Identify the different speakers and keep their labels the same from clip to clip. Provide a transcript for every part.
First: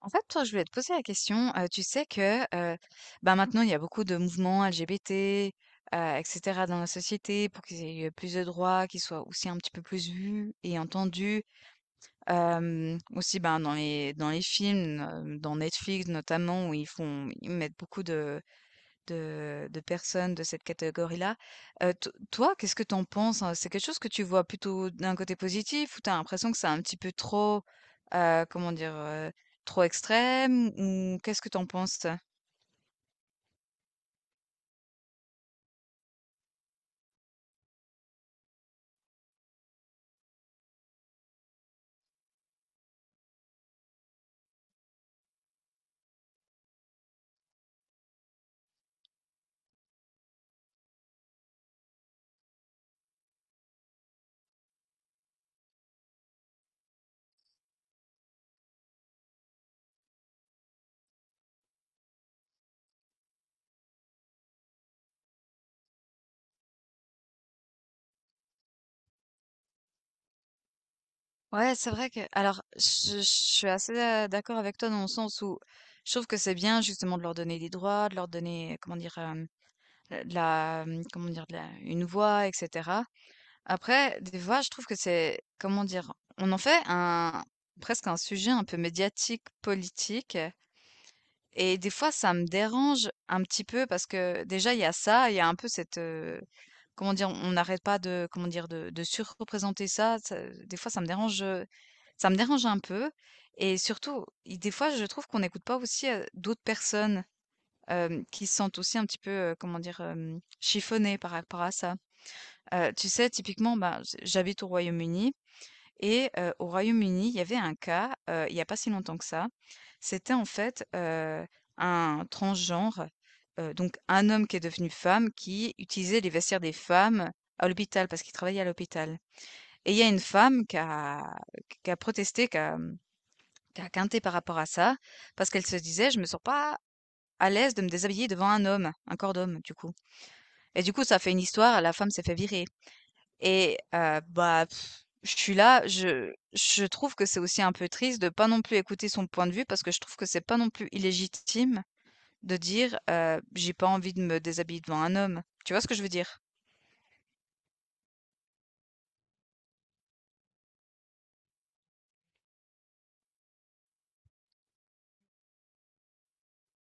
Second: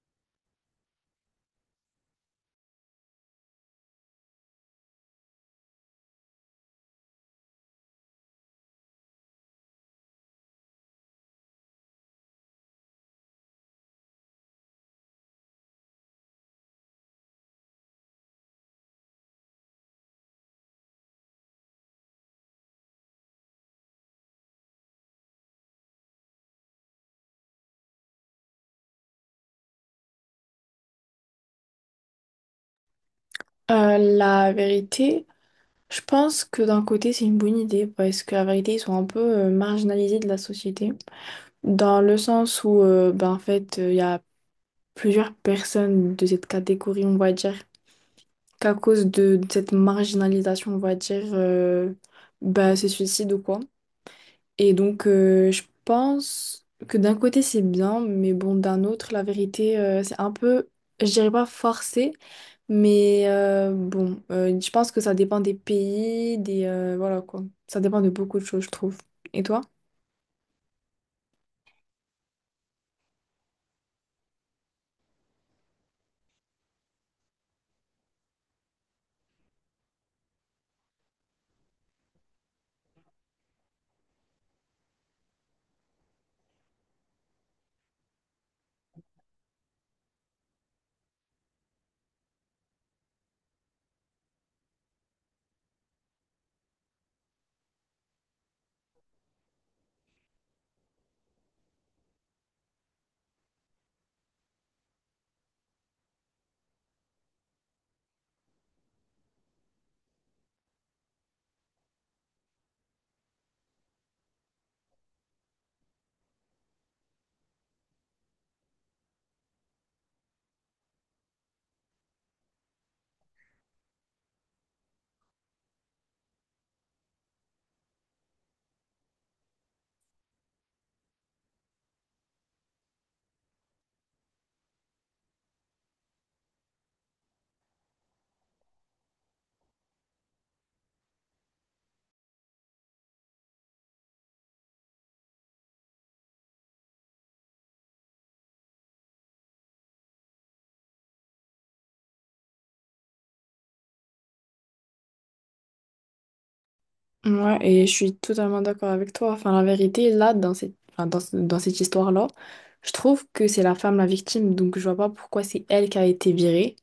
Speaker 1: En fait, toi, je voulais te poser la question. Tu sais que maintenant, il y a beaucoup de mouvements LGBT, etc. dans la société pour qu'ils aient plus de droits, qu'ils soient aussi un petit peu plus vus et entendus. Aussi ben, dans les films, dans Netflix notamment, où ils font, ils mettent beaucoup de, de personnes de cette catégorie-là. To Toi, qu'est-ce que tu en penses, hein? C'est quelque chose que tu vois plutôt d'un côté positif ou t'as l'impression que c'est un petit peu trop, comment dire? Trop extrême ou qu'est-ce que tu en penses, toi?
Speaker 2: La vérité, je pense que d'un côté c'est une bonne idée, parce que la vérité, ils sont un peu marginalisés de la société, dans le sens où ben, en fait, il y a plusieurs personnes de cette catégorie, on va dire, qu'à cause de cette marginalisation, on va dire, ben, se suicident ou quoi. Et donc, je pense que d'un côté c'est bien, mais bon, d'un autre, la vérité, c'est un peu, je dirais pas forcé. Mais bon, je pense que ça dépend des pays, des, voilà quoi. Ça dépend de beaucoup de choses, je trouve. Et toi?
Speaker 1: Ouais, c'est vrai que alors je suis assez, d'accord avec toi dans le sens où je trouve que c'est bien justement de leur donner des droits, de leur donner, comment dire? De la, comment dire? De la une voix et cetera. Après, des fois, je trouve que c'est, comment dire, on en fait un, presque un sujet un peu médiatique, politique. Et des fois, ça me dérange un petit peu parce que déjà, il y a ça, il y a un peu cette, comment dire, on n'arrête pas de, comment dire, de surreprésenter ça. Des fois, ça me dérange un peu. Et surtout, des fois, je trouve qu'on n'écoute pas aussi d'autres personnes qui se sentent aussi un petit peu, comment dire, chiffonnées par rapport à ça. Tu sais, typiquement, ben, j'habite au Royaume-Uni et au Royaume-Uni, il y avait un cas, il y a pas si longtemps que ça. C'était en fait, un transgenre, donc un homme qui est devenu femme, qui utilisait les vestiaires des femmes à l'hôpital parce qu'il travaillait à l'hôpital et il y a une femme qui a protesté, qui a, qui a quinté par rapport à ça parce qu'elle se disait: «Je me sens pas à l'aise de me déshabiller devant un homme, un corps d'homme, du coup» et du coup, ça a fait une histoire, la femme s'est fait virer. Et je suis là, je trouve que c'est aussi un peu triste de pas non plus écouter son point de vue parce que je trouve que c'est pas non plus illégitime de dire, «J'ai pas envie de me déshabiller devant un homme». Tu vois ce que je veux dire?
Speaker 2: Ouais, et je suis totalement d'accord avec toi. Enfin, la vérité, là, dans cette, enfin, dans cette histoire-là, je trouve que c'est la femme la victime, donc je vois pas pourquoi c'est elle qui a été virée.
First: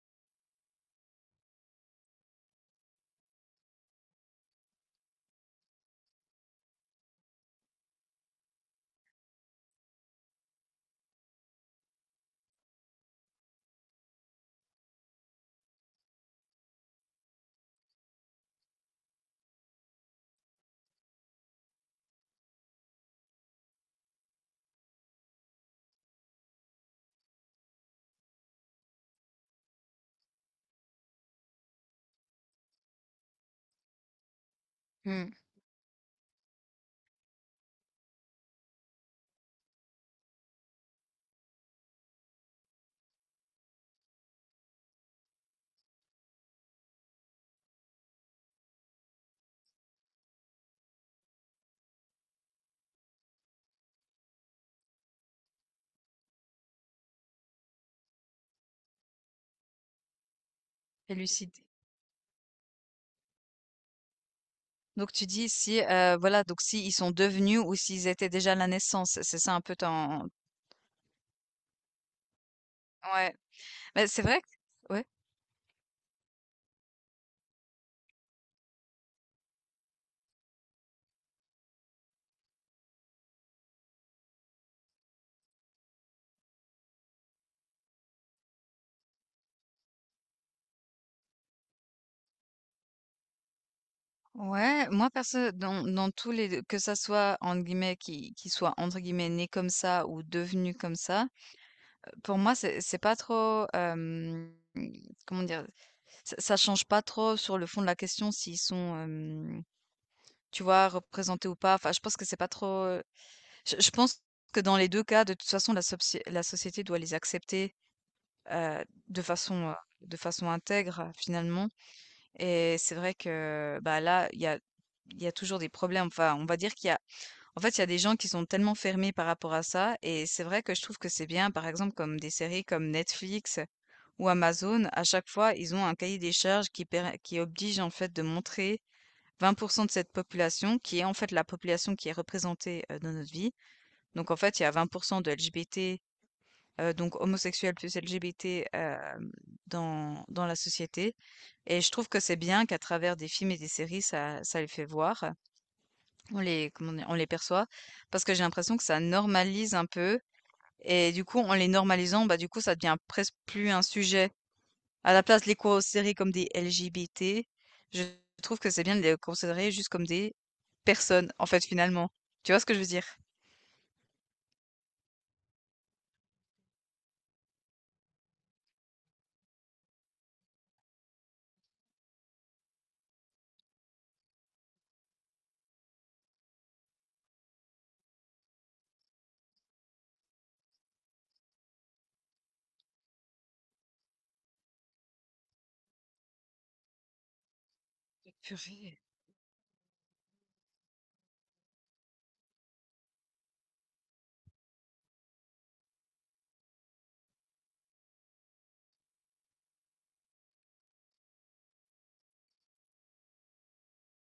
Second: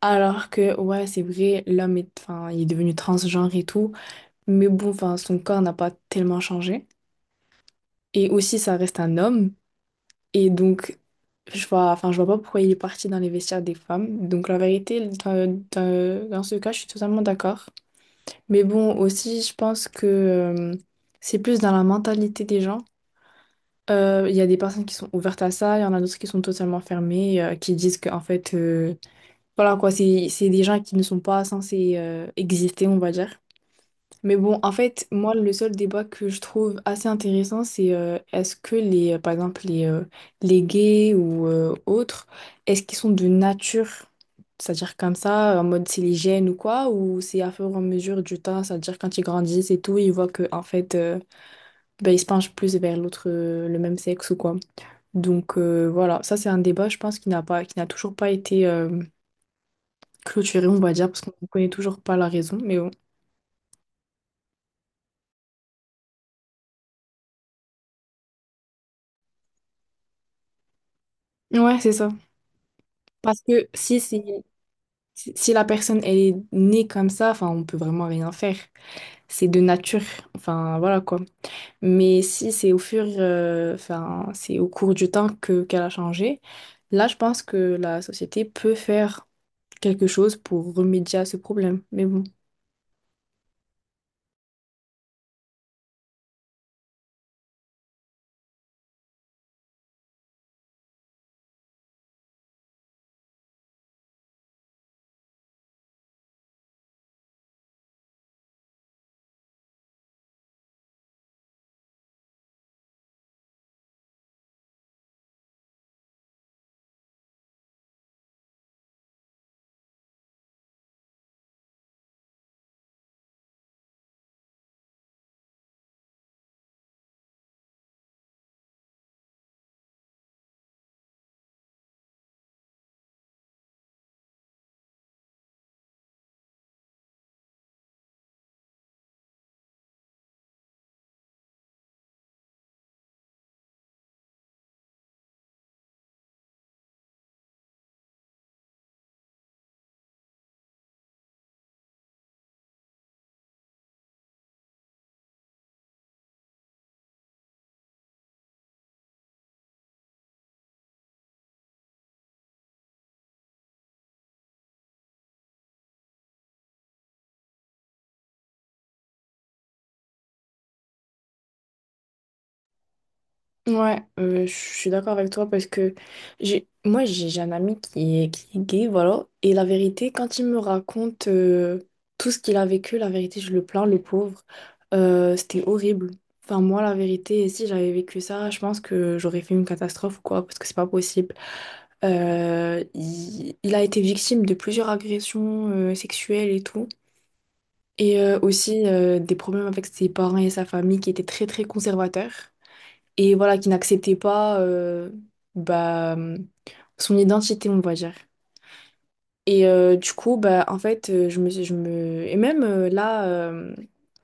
Speaker 2: Alors que, ouais, c'est vrai, l'homme est, enfin, il est devenu transgenre et tout, mais bon, enfin, son corps n'a pas tellement changé. Et aussi, ça reste un homme. Et donc, enfin, je vois pas pourquoi il est parti dans les vestiaires des femmes. Donc, la vérité, dans ce cas, je suis totalement d'accord. Mais bon, aussi, je pense que, c'est plus dans la mentalité des gens. Il y a des personnes qui sont ouvertes à ça, il y en a d'autres qui sont totalement fermées, qui disent que, en fait, voilà quoi, c'est des gens qui ne sont pas censés exister, on va dire. Mais bon, en fait,
Speaker 1: Hmm.
Speaker 2: moi, le seul débat que je trouve assez intéressant, c'est, par exemple, les gays ou autres, est-ce qu'ils sont de nature, c'est-à-dire comme ça, en mode c'est les gènes ou quoi, ou c'est à fur et à mesure du temps, c'est-à-dire quand ils grandissent et tout, ils voient que, en fait, ben, ils se penchent plus vers le même sexe ou quoi. Donc, voilà, ça c'est un débat, je pense, qui n'a toujours pas été clôturé, on va dire,
Speaker 1: C'est
Speaker 2: parce qu'on ne
Speaker 1: lucide.
Speaker 2: connaît toujours pas la raison, mais bon.
Speaker 1: Donc tu dis si, voilà, donc si ils sont devenus ou s'ils étaient déjà à la naissance, c'est ça un peu ton
Speaker 2: Ouais, c'est ça.
Speaker 1: ouais.
Speaker 2: Parce que si
Speaker 1: Mais
Speaker 2: c'est
Speaker 1: c'est vrai que ouais.
Speaker 2: Si si la personne, elle est née comme ça, enfin, on peut vraiment rien faire. C'est de nature, enfin, voilà quoi. Mais si c'est au fur, enfin, c'est au cours du temps que qu'elle a changé, là, je pense que la société peut faire quelque chose pour remédier à ce problème. Mais bon.
Speaker 1: Ouais, moi perso dans tous les 2 que ça soit entre guillemets qui soit entre guillemets né comme ça» ou devenu comme ça», pour moi c'est pas trop, comment dire? Ça change pas trop sur le fond de la question s'ils sont, tu vois, représentés ou pas. Enfin, je pense que c'est pas trop, je pense que dans les 2 cas, de toute façon, la société doit les accepter heu, de façon, heu, de façon intègre finalement et c'est vrai que, bah, là, il y a toujours des problèmes. Enfin, on va dire qu'il y a en fait, il y a des gens qui sont tellement fermés par rapport à ça et c'est vrai que je trouve que c'est bien, par exemple, comme des séries comme Netflix ou Amazon, à chaque fois, ils ont un cahier des charges qui oblige, en fait, de montrer 20% de cette population qui est, en fait, la population qui est représentée, dans notre vie. Donc en fait, il y a 20% de LGBT donc homosexuels plus LGBT, dans la société et je trouve que c'est bien qu'à travers des films et des séries, ça les fait voir. On les comment dire? On les perçoit parce que j'ai l'impression que ça normalise un peu et du coup, en les normalisant, bah, du coup, ça devient presque plus un sujet. À la place de les considérer comme des LGBT, je trouve que c'est bien de les considérer juste comme des personnes, en fait, finalement. Tu vois ce que je veux dire?
Speaker 2: Ouais, je suis d'accord avec toi, parce que j'ai moi j'ai un ami qui est gay, voilà, et la vérité, quand il me raconte, tout ce qu'il a vécu, la vérité, je le plains, le pauvre. C'était horrible. Enfin, moi, la vérité, si j'avais vécu ça, je pense que j'aurais fait une catastrophe ou quoi, parce que c'est pas possible. Il a été victime de plusieurs agressions sexuelles et tout, et aussi,
Speaker 1: Purée.
Speaker 2: des problèmes avec ses parents et sa famille, qui étaient très très conservateurs, et voilà, qui n'acceptait pas, bah, son identité, on va dire. Et du coup, bah, en fait, et même, là, euh,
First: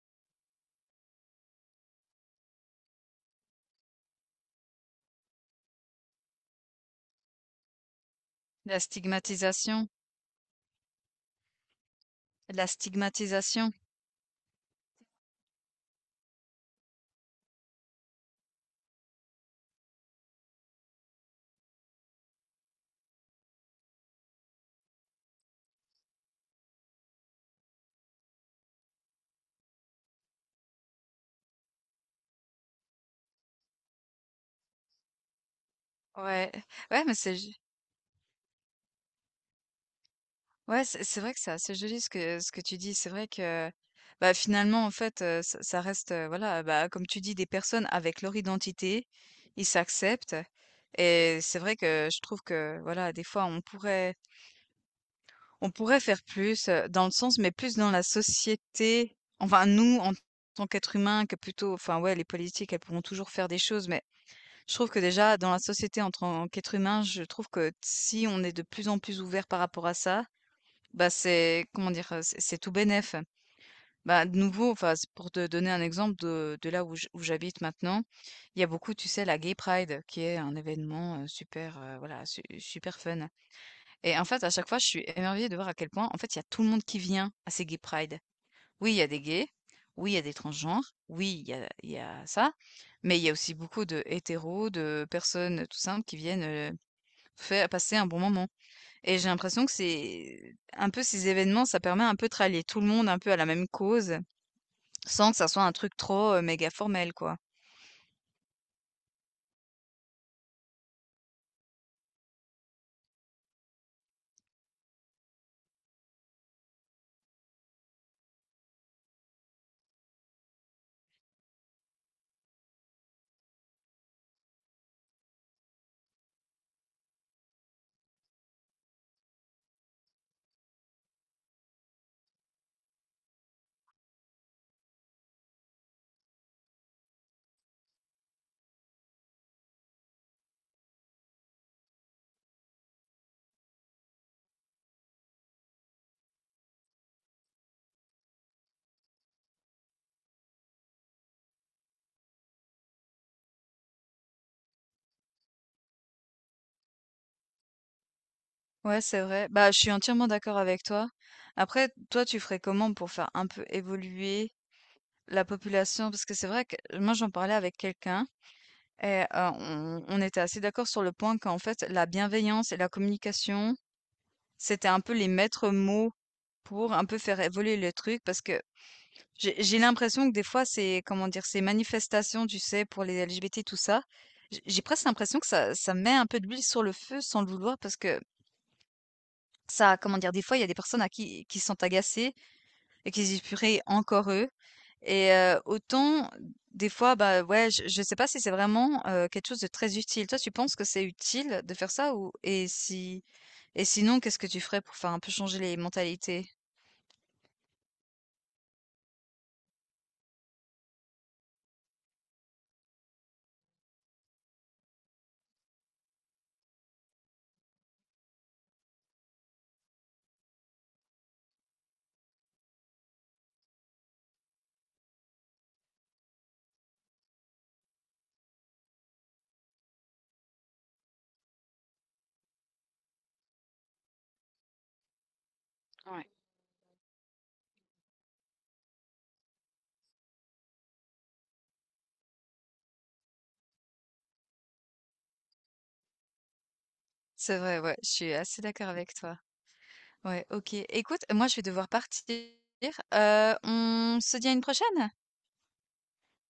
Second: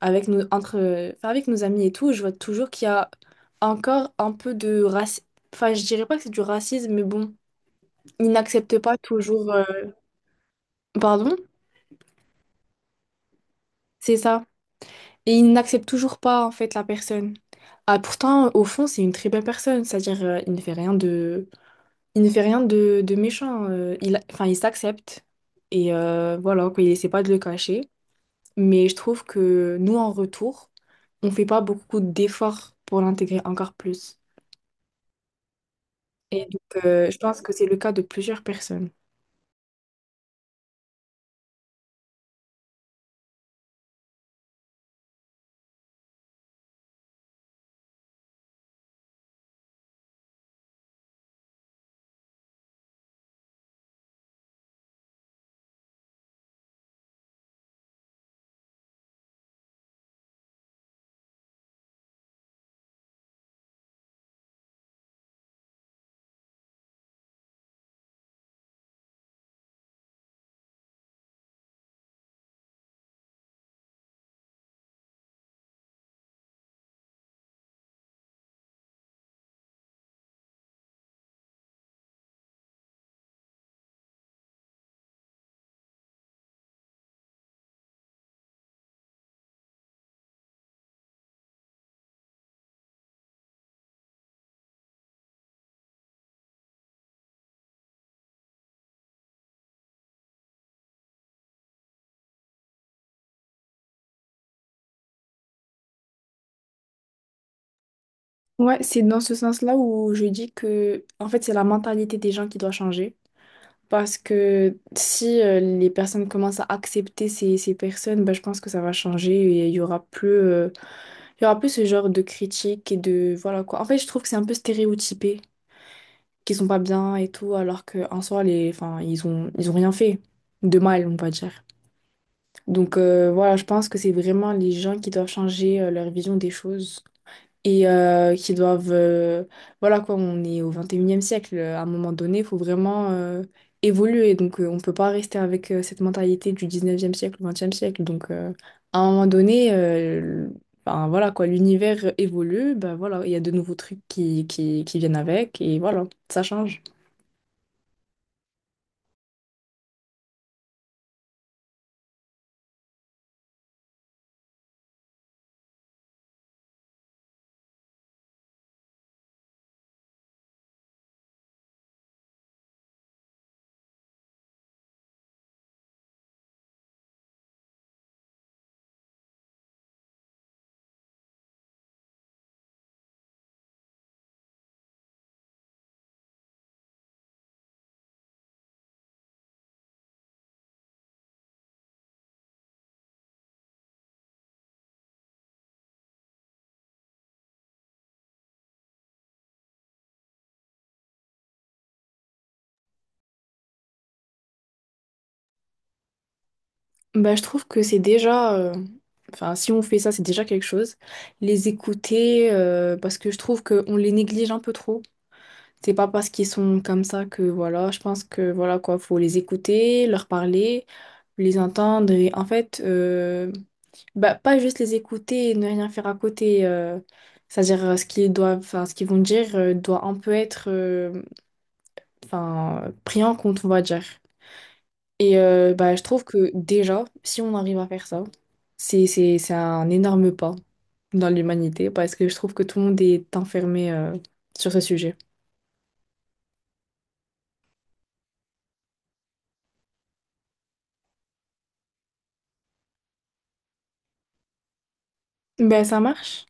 Speaker 2: avec nos, entre, euh, enfin, avec nos amis et tout, je vois toujours qu'il y a encore un peu de racisme. Enfin, je dirais pas que c'est du racisme, mais bon, ils n'acceptent
Speaker 1: La
Speaker 2: pas toujours.
Speaker 1: stigmatisation,
Speaker 2: Pardon?
Speaker 1: la stigmatisation.
Speaker 2: C'est ça. Et ils n'acceptent toujours pas, en fait, la personne. Ah, pourtant, au fond, c'est une très belle personne. C'est-à-dire, il ne fait rien de méchant. Enfin, il s'accepte. Et voilà, quoi, il essaie pas de le cacher. Mais je trouve que nous, en retour, on fait pas beaucoup d'efforts pour l'intégrer encore plus. Et
Speaker 1: Ouais,
Speaker 2: donc,
Speaker 1: ouais, mais
Speaker 2: je
Speaker 1: c'est,
Speaker 2: pense que
Speaker 1: ju-
Speaker 2: c'est le cas de plusieurs personnes.
Speaker 1: ouais, c'est vrai que c'est assez joli ce que tu dis. C'est vrai que, bah, finalement, en fait, ça, ça reste, voilà, bah, comme tu dis, des personnes avec leur identité, ils s'acceptent. Et c'est vrai que je trouve que, voilà, des fois, on pourrait faire plus, dans le sens mais plus dans la société, enfin nous, en tant qu'êtres humains, que plutôt enfin ouais, les politiques, elles pourront toujours faire des choses, mais je trouve que déjà dans la société en tant qu'être humain, je trouve que si on est de plus en plus ouvert par rapport à ça, bah, c'est comment dire? C'est tout bénef. Bah, de nouveau, enfin, c'est pour te donner un exemple de là où j où j'habite maintenant, il y a beaucoup, tu sais, la Gay Pride qui est un événement, super, voilà, su super fun. Et en fait, à chaque fois, je suis émerveillée de voir à quel point, en fait, il y a tout le monde qui vient à ces gay pride. Oui, il y a des gays, oui, il y a des transgenres, oui, il y a ça, mais il y a aussi beaucoup de hétéros, de personnes tout simples qui viennent faire passer un bon moment. Et j'ai l'impression que c'est un peu ces événements, ça permet un peu de rallier tout le monde un peu à la même cause, sans que ça soit un truc trop méga formel, quoi.
Speaker 2: Ouais, c'est dans ce sens-là où je dis que, en fait, c'est la mentalité des gens qui doit changer. Parce que si, les personnes commencent à accepter ces personnes, ben, je pense que ça va changer et il y aura plus. Il y a un peu ce genre de critique et de. Voilà quoi. En fait, je trouve que c'est un peu stéréotypé, qu'ils sont pas bien et tout, alors qu'en soi, enfin, ils ont rien fait de mal, on va dire. Donc, voilà, je pense que c'est vraiment les gens qui doivent changer leur vision des choses et qui doivent. Voilà quoi, on est au 21e siècle. À un moment donné, il faut vraiment évoluer. Donc, on peut pas rester avec cette mentalité du 19e siècle ou 20e siècle. Donc, à un moment donné, ben, voilà quoi, l'univers évolue. Ben, voilà, il y a de nouveaux trucs qui viennent avec, et voilà, ça change.
Speaker 1: Ouais, c'est vrai. Bah, je suis entièrement d'accord avec toi. Après, toi, tu ferais comment pour faire un peu évoluer la population? Parce que c'est vrai que moi, j'en parlais avec quelqu'un et on était assez d'accord sur le point qu'en fait, la bienveillance et la communication c'était un peu les maîtres mots pour un peu faire évoluer le truc parce que j'ai l'impression que des fois c'est comment dire ces manifestations, tu sais, pour les LGBT tout ça, j'ai presque l'impression que ça met un peu d'huile sur le feu sans le vouloir parce que ça comment dire des fois il y a des personnes à qui sont agacées et qui se disent purée encore eux et autant des fois bah ouais je sais pas si c'est vraiment quelque chose de très utile. Toi tu penses que c'est utile de faire ça ou et si et sinon qu'est-ce que tu ferais pour faire un peu changer les mentalités?
Speaker 2: Bah, je trouve que c'est déjà. Enfin, si on fait ça, c'est déjà quelque chose. Les écouter, parce que je trouve qu'on les néglige un peu trop. C'est pas parce qu'ils sont comme ça que voilà, je pense que voilà quoi, faut les écouter, leur parler, les entendre et en fait, bah, pas juste les écouter et ne rien faire à côté. C'est-à-dire, enfin ce qu'ils vont dire, doit un peu être, enfin pris en compte, on va dire. Et bah, je trouve
Speaker 1: Ouais.
Speaker 2: que déjà, si on arrive à faire ça, c'est un énorme pas dans l'humanité, parce que je trouve que tout le monde est enfermé sur ce sujet.
Speaker 1: C'est vrai, ouais, je suis assez d'accord avec toi. Ouais, OK. Écoute, moi, je vais devoir partir. On se dit à une prochaine?
Speaker 2: Ben, ça marche.